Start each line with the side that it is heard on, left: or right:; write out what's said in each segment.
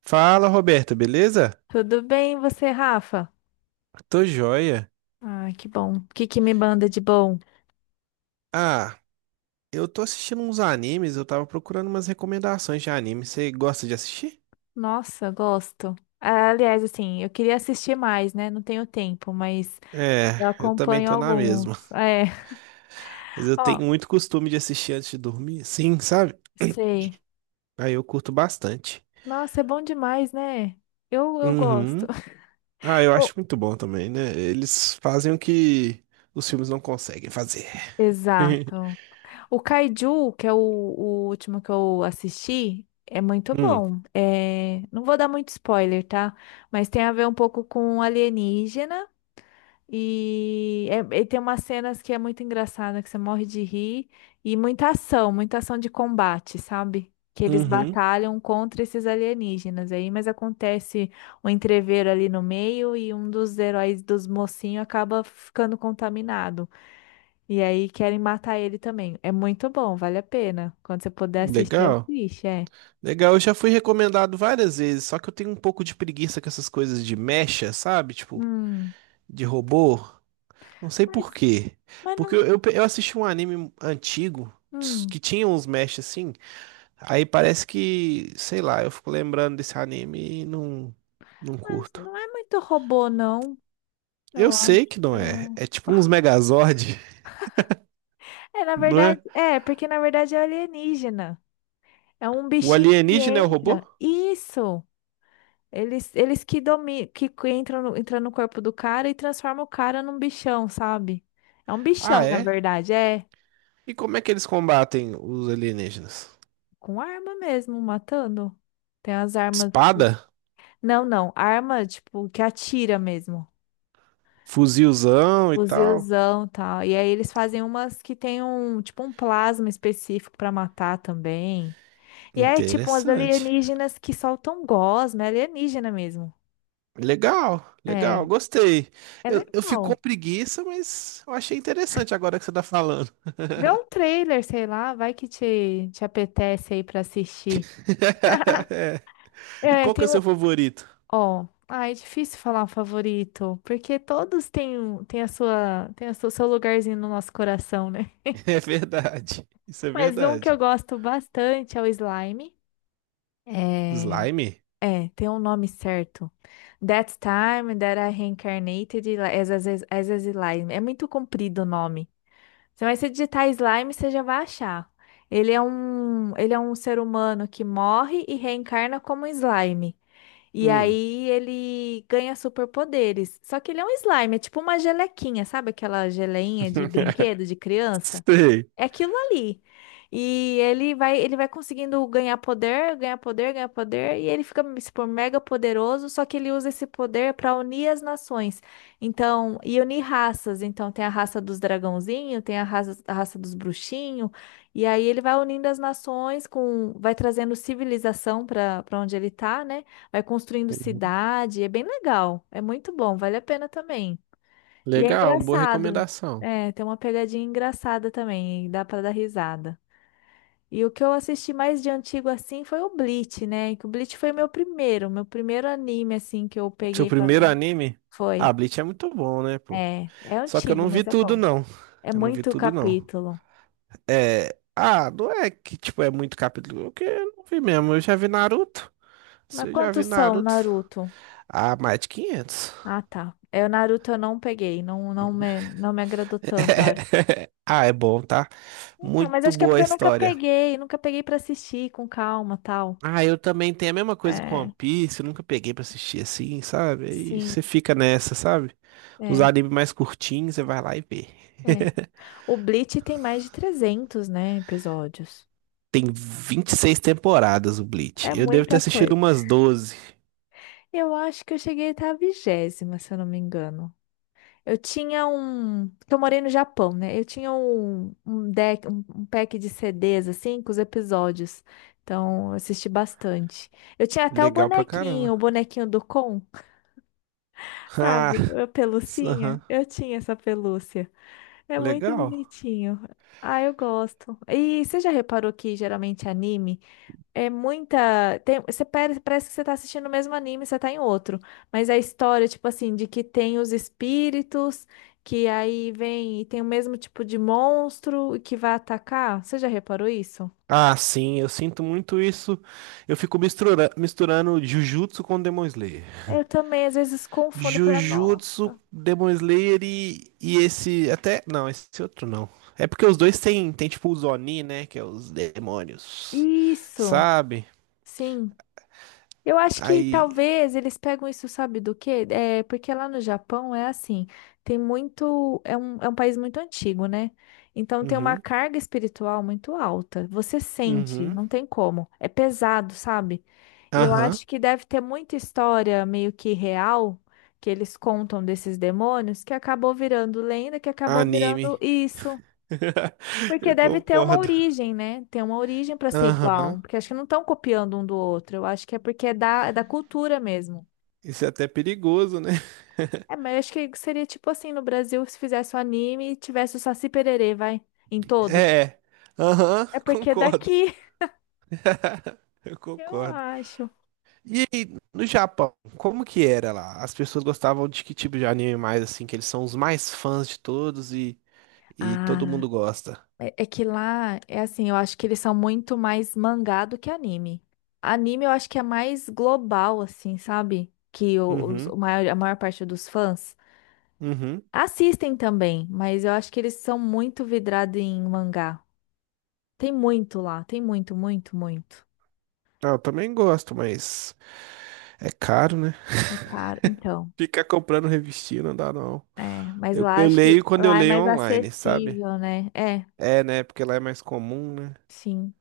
right: Fala, Roberta, beleza?
left: Tudo bem, e você, Rafa?
right: Tô joia.
left: Ah, que bom. O que que me manda de bom?
right: Ah, eu tô assistindo uns animes, eu tava procurando umas recomendações de anime. Você gosta de assistir?
left: Nossa, gosto. Ah, aliás, assim, eu queria assistir mais, né? Não tenho tempo, mas
right: É,
left: eu
right: eu também
left: acompanho
right: tô na
left: alguns.
right: mesma.
left: É,
right: Mas eu
left: ó,
right: tenho muito costume de assistir antes de dormir, sim, sabe?
left: sei.
right: Aí eu curto bastante.
left: Nossa, é bom demais, né? Eu gosto.
right: Uhum. Ah, eu
left: O-
right: acho muito bom também, né? Eles fazem o que os filmes não conseguem fazer.
left: Exato. O Kaiju, que é o último que eu assisti, é muito
right: Hum,
left: bom. É, não vou dar muito spoiler, tá? Mas tem a ver um pouco com alienígena. E tem umas cenas que é muito engraçada, que você morre de rir, e muita ação de combate, sabe? Que eles
right: uhum,
left: batalham contra esses alienígenas aí, mas acontece um entrevero ali no meio e um dos heróis dos mocinhos acaba ficando contaminado. E aí querem matar ele também. É muito bom, vale a pena. Quando você puder assistir,
right: legal.
left: assiste, é.
right: Legal, eu já fui recomendado várias vezes, só que eu tenho um pouco de preguiça com essas coisas de mecha, sabe? Tipo,
left: Hum,
right: de robô? Não sei
left: mas,
right: por quê.
left: mas
right: Porque eu,
left: não,
right: eu, eu assisti um anime antigo
left: hum,
right: que tinha uns mesh assim. Aí parece que, sei lá, eu fico lembrando desse anime e não
left: mas
right: curto.
left: não é muito robô, não,
right: Eu
left: eu acho.
right: sei que não é. É tipo uns Megazord,
left: É, na
right: não
left: verdade,
right: é?
left: é, porque na verdade é alienígena. É um
right: O
left: bichinho que
right: alienígena é o robô?
left: entra. Isso! Eles que dominam, que entram no corpo do cara e transformam o cara num bichão, sabe? É um
right: Ah,
left: bichão, na
right: é?
left: verdade, é.
right: E como é que eles combatem os alienígenas?
left: Com arma mesmo, matando. Tem as armas.
right: Espada?
left: Não, não. Arma, tipo, que atira mesmo.
right: Fuzilzão e tal?
left: Fuzilzão e tal. E aí eles fazem umas que tem um, tipo, um plasma específico pra matar também. E é tipo umas
right: Interessante.
left: alienígenas que soltam gosma, é alienígena mesmo.
right: Legal, legal,
left: É,
right: gostei.
left: é
right: Eu fico com
left: legal.
right: preguiça, mas eu achei interessante agora que você tá falando.
left: Vê um trailer, sei lá, vai que te apetece aí pra assistir.
right: É. E
left: É,
right: qual que é o
left: tem
right: seu
left: um.
right: favorito?
left: Ó, ah, é difícil falar um favorito, porque todos têm, têm a sua, têm o seu lugarzinho no nosso coração, né?
right: É verdade, isso é
left: Mas um que eu
right: verdade.
left: gosto bastante é o Slime. É,
right: Slime?
left: é, tem um nome certo. That Time That I Reincarnated as a Slime. É muito comprido o nome. Você vai se digitar slime, você já vai achar. Ele é um ser humano que morre e reencarna como slime. E
right: Hum.
left: aí ele ganha superpoderes. Só que ele é um slime, é tipo uma gelequinha, sabe aquela geleinha de brinquedo de criança?
right: Sei.
left: É aquilo ali. E ele vai conseguindo ganhar poder, ganhar poder, ganhar poder, e ele fica, tipo, mega poderoso, só que ele usa esse poder para unir as nações. Então, e unir raças. Então, tem a raça dos dragãozinhos, tem a raça dos bruxinhos, e aí ele vai unindo as nações com, vai trazendo civilização para onde ele tá, né? Vai construindo
right: Uhum.
left: cidade, é bem legal, é muito bom, vale a pena também. E é
right: Legal, uma boa
left: engraçado.
right: recomendação.
left: É, tem uma pegadinha engraçada também, e dá pra dar risada. E o que eu assisti mais de antigo assim foi o Bleach, né? Que o Bleach foi meu primeiro anime assim que eu
right: Seu
left: peguei pra
right: primeiro
left: ver.
right: anime? Ah,
left: Foi.
right: Bleach é muito bom, né, pô?
left: É, é
right: Só que eu
left: antigo,
right: não vi
left: mas é
right: tudo,
left: bom.
right: não.
left: É
right: Eu não vi
left: muito
right: tudo, não.
left: capítulo.
right: É. Ah, não é que, tipo, é muito capítulo. Porque eu não vi mesmo. Eu já vi Naruto.
left: Mas
right: Se eu já vi
left: quantos são,
right: Naruto.
left: Naruto?
right: Ah, mais de 500.
left: Ah, tá. É, o Naruto eu não peguei, não, não me agradou tanto, eu acho.
right: Ah, é bom, tá?
left: Então, mas
right: Muito
left: acho que é
right: boa a
left: porque eu
right: história.
left: nunca peguei pra assistir com calma, tal.
right: Ah, eu também tenho a mesma coisa com One
left: É,
right: Piece, eu nunca peguei pra assistir assim, sabe? Aí
left: sim,
right: você fica nessa, sabe? Os
left: é.
right: animes mais curtinhos, você vai lá e vê.
left: É. O Bleach tem mais de 300, né, episódios.
right: Tem 26 temporadas o Bleach.
left: É
right: Eu devo ter
left: muita
right: assistido
left: coisa.
right: umas 12.
left: Eu acho que eu cheguei a estar a vigésima, se eu não me engano. Eu tinha um. Que Eu morei no Japão, né? Eu tinha um deck, um pack de CDs, assim, com os episódios. Então, eu assisti bastante. Eu tinha até
right: Legal pra caramba.
left: o bonequinho do Kon,
right: Ah,
left: sabe? A
right: s- aham,
left: pelucinha. Eu tinha essa pelúcia. É muito
right: legal.
left: bonitinho. Ah, eu gosto. E você já reparou que geralmente anime é muita. Tem, você parece que você tá assistindo o mesmo anime, você tá em outro. Mas a história, tipo assim, de que tem os espíritos, que aí vem e tem o mesmo tipo de monstro e que vai atacar. Você já reparou isso?
right: Ah, sim, eu sinto muito isso. Eu fico misturando, misturando Jujutsu com Demon Slayer.
left: Eu também, às vezes, confundo. Eu falo, nossa.
right: Jujutsu, Demon Slayer e esse. Até. Não, esse outro não. É porque os dois têm, tem tipo os Oni, né? Que é os demônios.
left: Isso!
right: Sabe?
left: Sim. Eu acho que
right: Aí.
left: talvez eles pegam isso, sabe do quê? É, porque lá no Japão é assim, tem muito, é é um país muito antigo, né? Então tem uma
right: Uhum.
left: carga espiritual muito alta. Você sente,
right: Uhum.
left: não tem como. É pesado, sabe? E eu
right: Aham.
left: acho que deve ter muita história meio que real que eles contam desses demônios que acabou virando lenda, que acabou virando
right: Anime.
left: isso. Porque
right: Eu
left: deve ter uma
right: concordo.
left: origem, né? Tem uma origem para ser
right: Aham.
left: igual. Porque acho que não estão copiando um do outro. Eu acho que é porque é é da cultura mesmo.
right: Isso é até perigoso, né?
left: É, mas eu acho que seria tipo assim no Brasil se fizesse um anime e tivesse o Saci Pererê, vai, em todos.
right: É. Aham,
left: É porque é
right: concordo.
left: daqui,
right: Eu
left: eu
right: concordo.
left: acho.
right: E aí, no Japão, como que era lá? As pessoas gostavam de que tipo de anime mais, assim, que eles são os mais fãs de todos e todo
left: Ah,
right: mundo gosta.
left: é, é que lá é assim, eu acho que eles são muito mais mangá do que anime. Anime eu acho que é mais global, assim, sabe? Que
right: Uhum,
left: o maior, a maior parte dos fãs.
right: uhum.
left: Assistem também, mas eu acho que eles são muito vidrados em mangá. Tem muito lá, tem muito, muito, muito.
right: Ah, eu também gosto, mas é caro, né?
left: O cara, então,
right: Ficar comprando revistinha não dá, não.
left: é, mas
right: Eu,
left: lá
right: eu
left: acho que
right: leio quando eu
left: lá é
right: leio
left: mais
right: online, sabe?
left: acessível, né? É,
right: É, né? Porque lá é mais comum, né?
left: sim.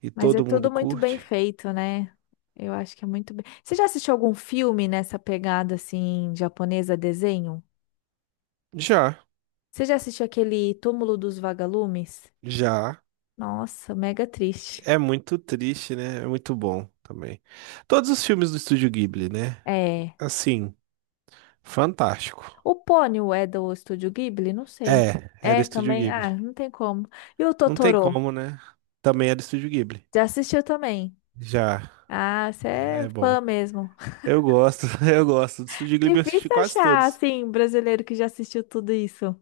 right: E
left: Mas é
right: todo
left: tudo
right: mundo
left: muito bem
right: curte.
left: feito, né? Eu acho que é muito bem. Você já assistiu algum filme nessa pegada assim japonesa desenho?
right: Já,
left: Você já assistiu aquele Túmulo dos Vagalumes?
right: já.
left: Nossa, mega triste.
right: É muito triste, né? É muito bom também. Todos os filmes do Estúdio Ghibli, né?
left: É.
right: Assim. Fantástico.
left: O Pônio é do Estúdio Ghibli? Não sei.
right: É, era
left: É
right: Estúdio
left: também?
right: Ghibli.
left: Ah, não tem como. E o
right: Não tem
left: Totoro?
right: como, né? Também era Estúdio Ghibli.
left: Já assistiu também?
right: Já,
left: Ah, você é
right: é
left: fã
right: bom.
left: mesmo.
right: Eu gosto, eu gosto. Do Estúdio Ghibli eu
left: Difícil
right: assisti quase
left: achar,
right: todos.
left: assim, um brasileiro que já assistiu tudo isso.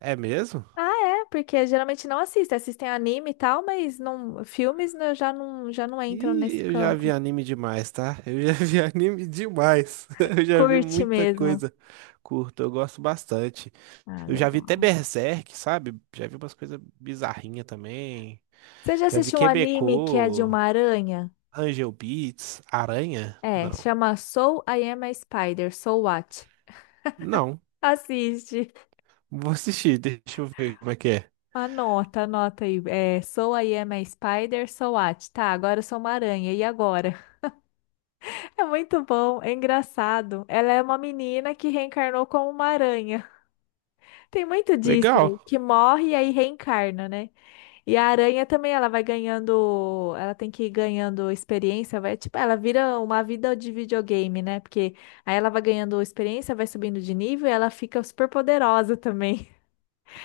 right: É mesmo?
left: Ah, é, porque geralmente não assiste. Assistem anime e tal, mas não, filmes né, já não entram
right: Ih,
left: nesse
right: eu já vi
left: campo.
right: anime demais, tá? Eu já vi anime demais. Eu já vi
left: Curte
right: muita
left: mesmo.
right: coisa curta, eu gosto bastante.
left: Ah,
right: Eu já vi até
left: legal.
right: Berserk, sabe? Já vi umas coisas bizarrinhas também.
left: Você já
right: Já vi
left: assistiu um anime que é de
right: Quebecô,
left: uma aranha?
right: Angel Beats, Aranha?
left: É,
right: Não.
left: chama Soul I Am a Spider, Soul What?
right: Não.
left: Assiste.
right: Vou assistir, deixa eu ver como é que é.
left: Anota, anota aí. É, so I am a spider, so what? Tá, agora eu sou uma aranha. E agora? É muito bom, é engraçado. Ela é uma menina que reencarnou como uma aranha. Tem muito disso,
right: Legal,
left: que morre e aí reencarna, né? E a aranha também, ela vai ganhando, ela tem que ir ganhando experiência, vai, tipo, ela vira uma vida de videogame, né? Porque aí ela vai ganhando experiência, vai subindo de nível e ela fica super poderosa também.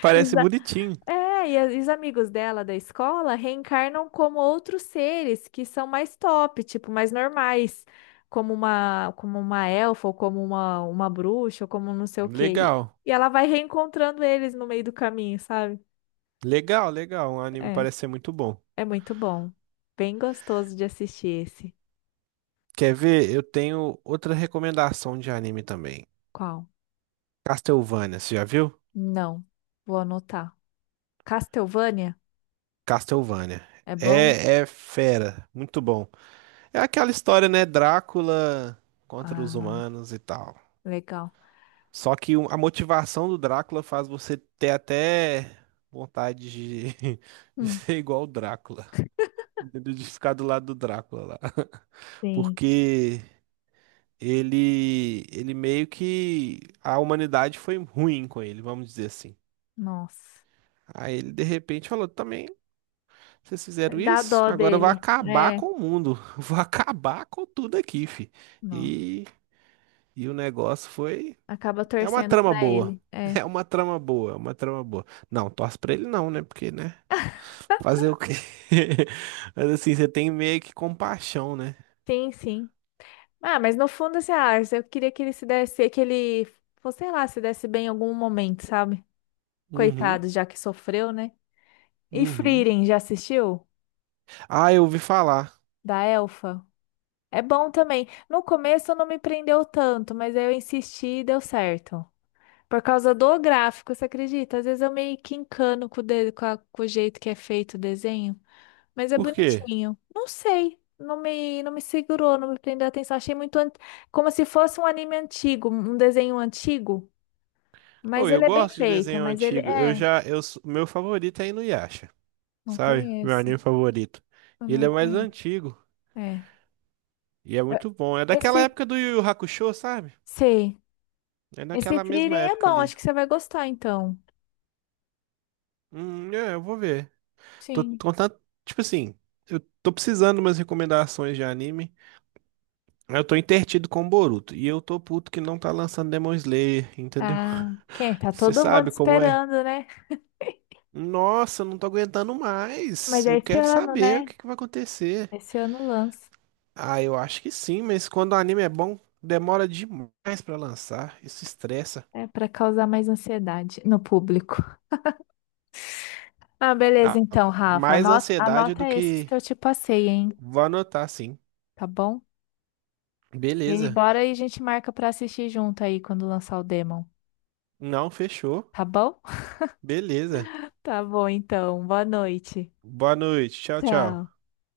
right: parece bonitinho.
left: É, e e os amigos dela da escola reencarnam como outros seres que são mais top, tipo, mais normais, como uma elfa, ou como uma bruxa, ou como não sei o quê.
right: Legal,
left: E ela vai reencontrando eles no meio do caminho, sabe?
right: legal, legal. O anime
left: É,
right: parece ser muito bom.
left: é muito bom. Bem gostoso de assistir esse.
right: Quer ver? Eu tenho outra recomendação de anime também.
left: Qual?
right: Castlevania, você já viu?
left: Não, vou anotar. Castlevania?
right: Castlevania.
left: É bom?
right: É, é fera, muito bom. É aquela história, né? Drácula contra os
left: Ah,
right: humanos e tal.
left: legal.
right: Só que o- a motivação do Drácula faz você ter até vontade de, de
left: Hum,
right: ser igual o Drácula, de ficar do lado do Drácula lá.
left: sim,
right: Porque ele meio que a humanidade foi ruim com ele, vamos dizer assim.
left: nossa.
right: Aí ele de repente falou: também, vocês fizeram
left: Dá
right: isso?
left: dó
right: Agora eu vou
left: dele.
right: acabar
left: É.
right: com o mundo, vou acabar com tudo aqui, fi.
left: Nossa.
right: E, e o negócio foi.
left: Acaba
right: É uma
left: torcendo
right: trama
left: pra
right: boa.
left: ele. É.
right: É uma trama boa, é uma trama boa. Não, torce pra ele não, né? Porque, né? Fazer o quê? Mas assim, você tem meio que compaixão, né?
left: Sim, sim. Ah, mas no fundo, assim, ah, eu queria que ele se desse, que ele, fosse sei lá, se desse bem em algum momento, sabe?
right: Uhum,
left: Coitado, já que sofreu, né? E
right: uhum.
left: Frieren, já assistiu?
right: Ah, eu ouvi falar.
left: Da Elfa? É bom também. No começo não me prendeu tanto, mas aí eu insisti e deu certo. Por causa do gráfico, você acredita? Às vezes eu meio que encano com o, de- com a- com o jeito que é feito o desenho. Mas é
right: Por quê?
left: bonitinho. Não sei. Não me segurou, não me prendeu a atenção. Achei muito como se fosse um anime antigo, um desenho antigo.
right: Oh,
left: Mas
right: eu
left: ele é bem
right: gosto de
left: feito.
right: desenho
left: Mas ele
right: antigo. Eu
left: é.
right: já, eu, sou- meu favorito é Inuyasha,
left: Não
right: sabe? Meu
left: conheço.
right: anime favorito.
left: Eu
right: Ele
left: não
right: é mais
left: conheço.
right: antigo
left: É.
right: e é
left: É,
right: muito bom. É daquela
left: esse.
right: época do Yu Yu Hakusho, sabe?
left: Sei.
right: É
left: Esse
right: daquela
left: Frieren
right: mesma
left: é
right: época
left: bom.
right: ali.
left: Acho que você vai gostar, então.
right: É, eu vou ver. Tô
left: Sim.
right: contando, tipo assim, eu tô precisando de umas recomendações de anime. Eu tô entretido com o Boruto e eu tô puto que não tá lançando Demon Slayer, entendeu?
left: Ah, quem? É? Tá
right: Você
left: todo mundo
right: sabe como é?
left: esperando, né?
right: Nossa, eu não tô aguentando
left: Mas
right: mais.
left: é
right: Eu
left: esse
right: quero
left: ano,
right: saber o
left: né?
right: que que vai acontecer.
left: Esse ano lança.
right: Ah, eu acho que sim, mas quando o anime é bom, demora demais pra lançar. Isso estressa.
left: É para causar mais ansiedade no público. Ah, beleza,
right: Dá
left: então, Rafa.
right: mais
left: Anota,
right: ansiedade do
left: anota esses
right: que
left: que eu te passei, hein?
right: vou anotar, sim.
left: Tá bom? E
right: Beleza.
left: bora aí, a gente marca pra assistir junto aí quando lançar o Demon.
right: Não fechou.
left: Tá bom?
right: Beleza.
left: Tá bom, então. Boa noite.
right: Boa noite. Tchau,
left: Tchau.
right: tchau.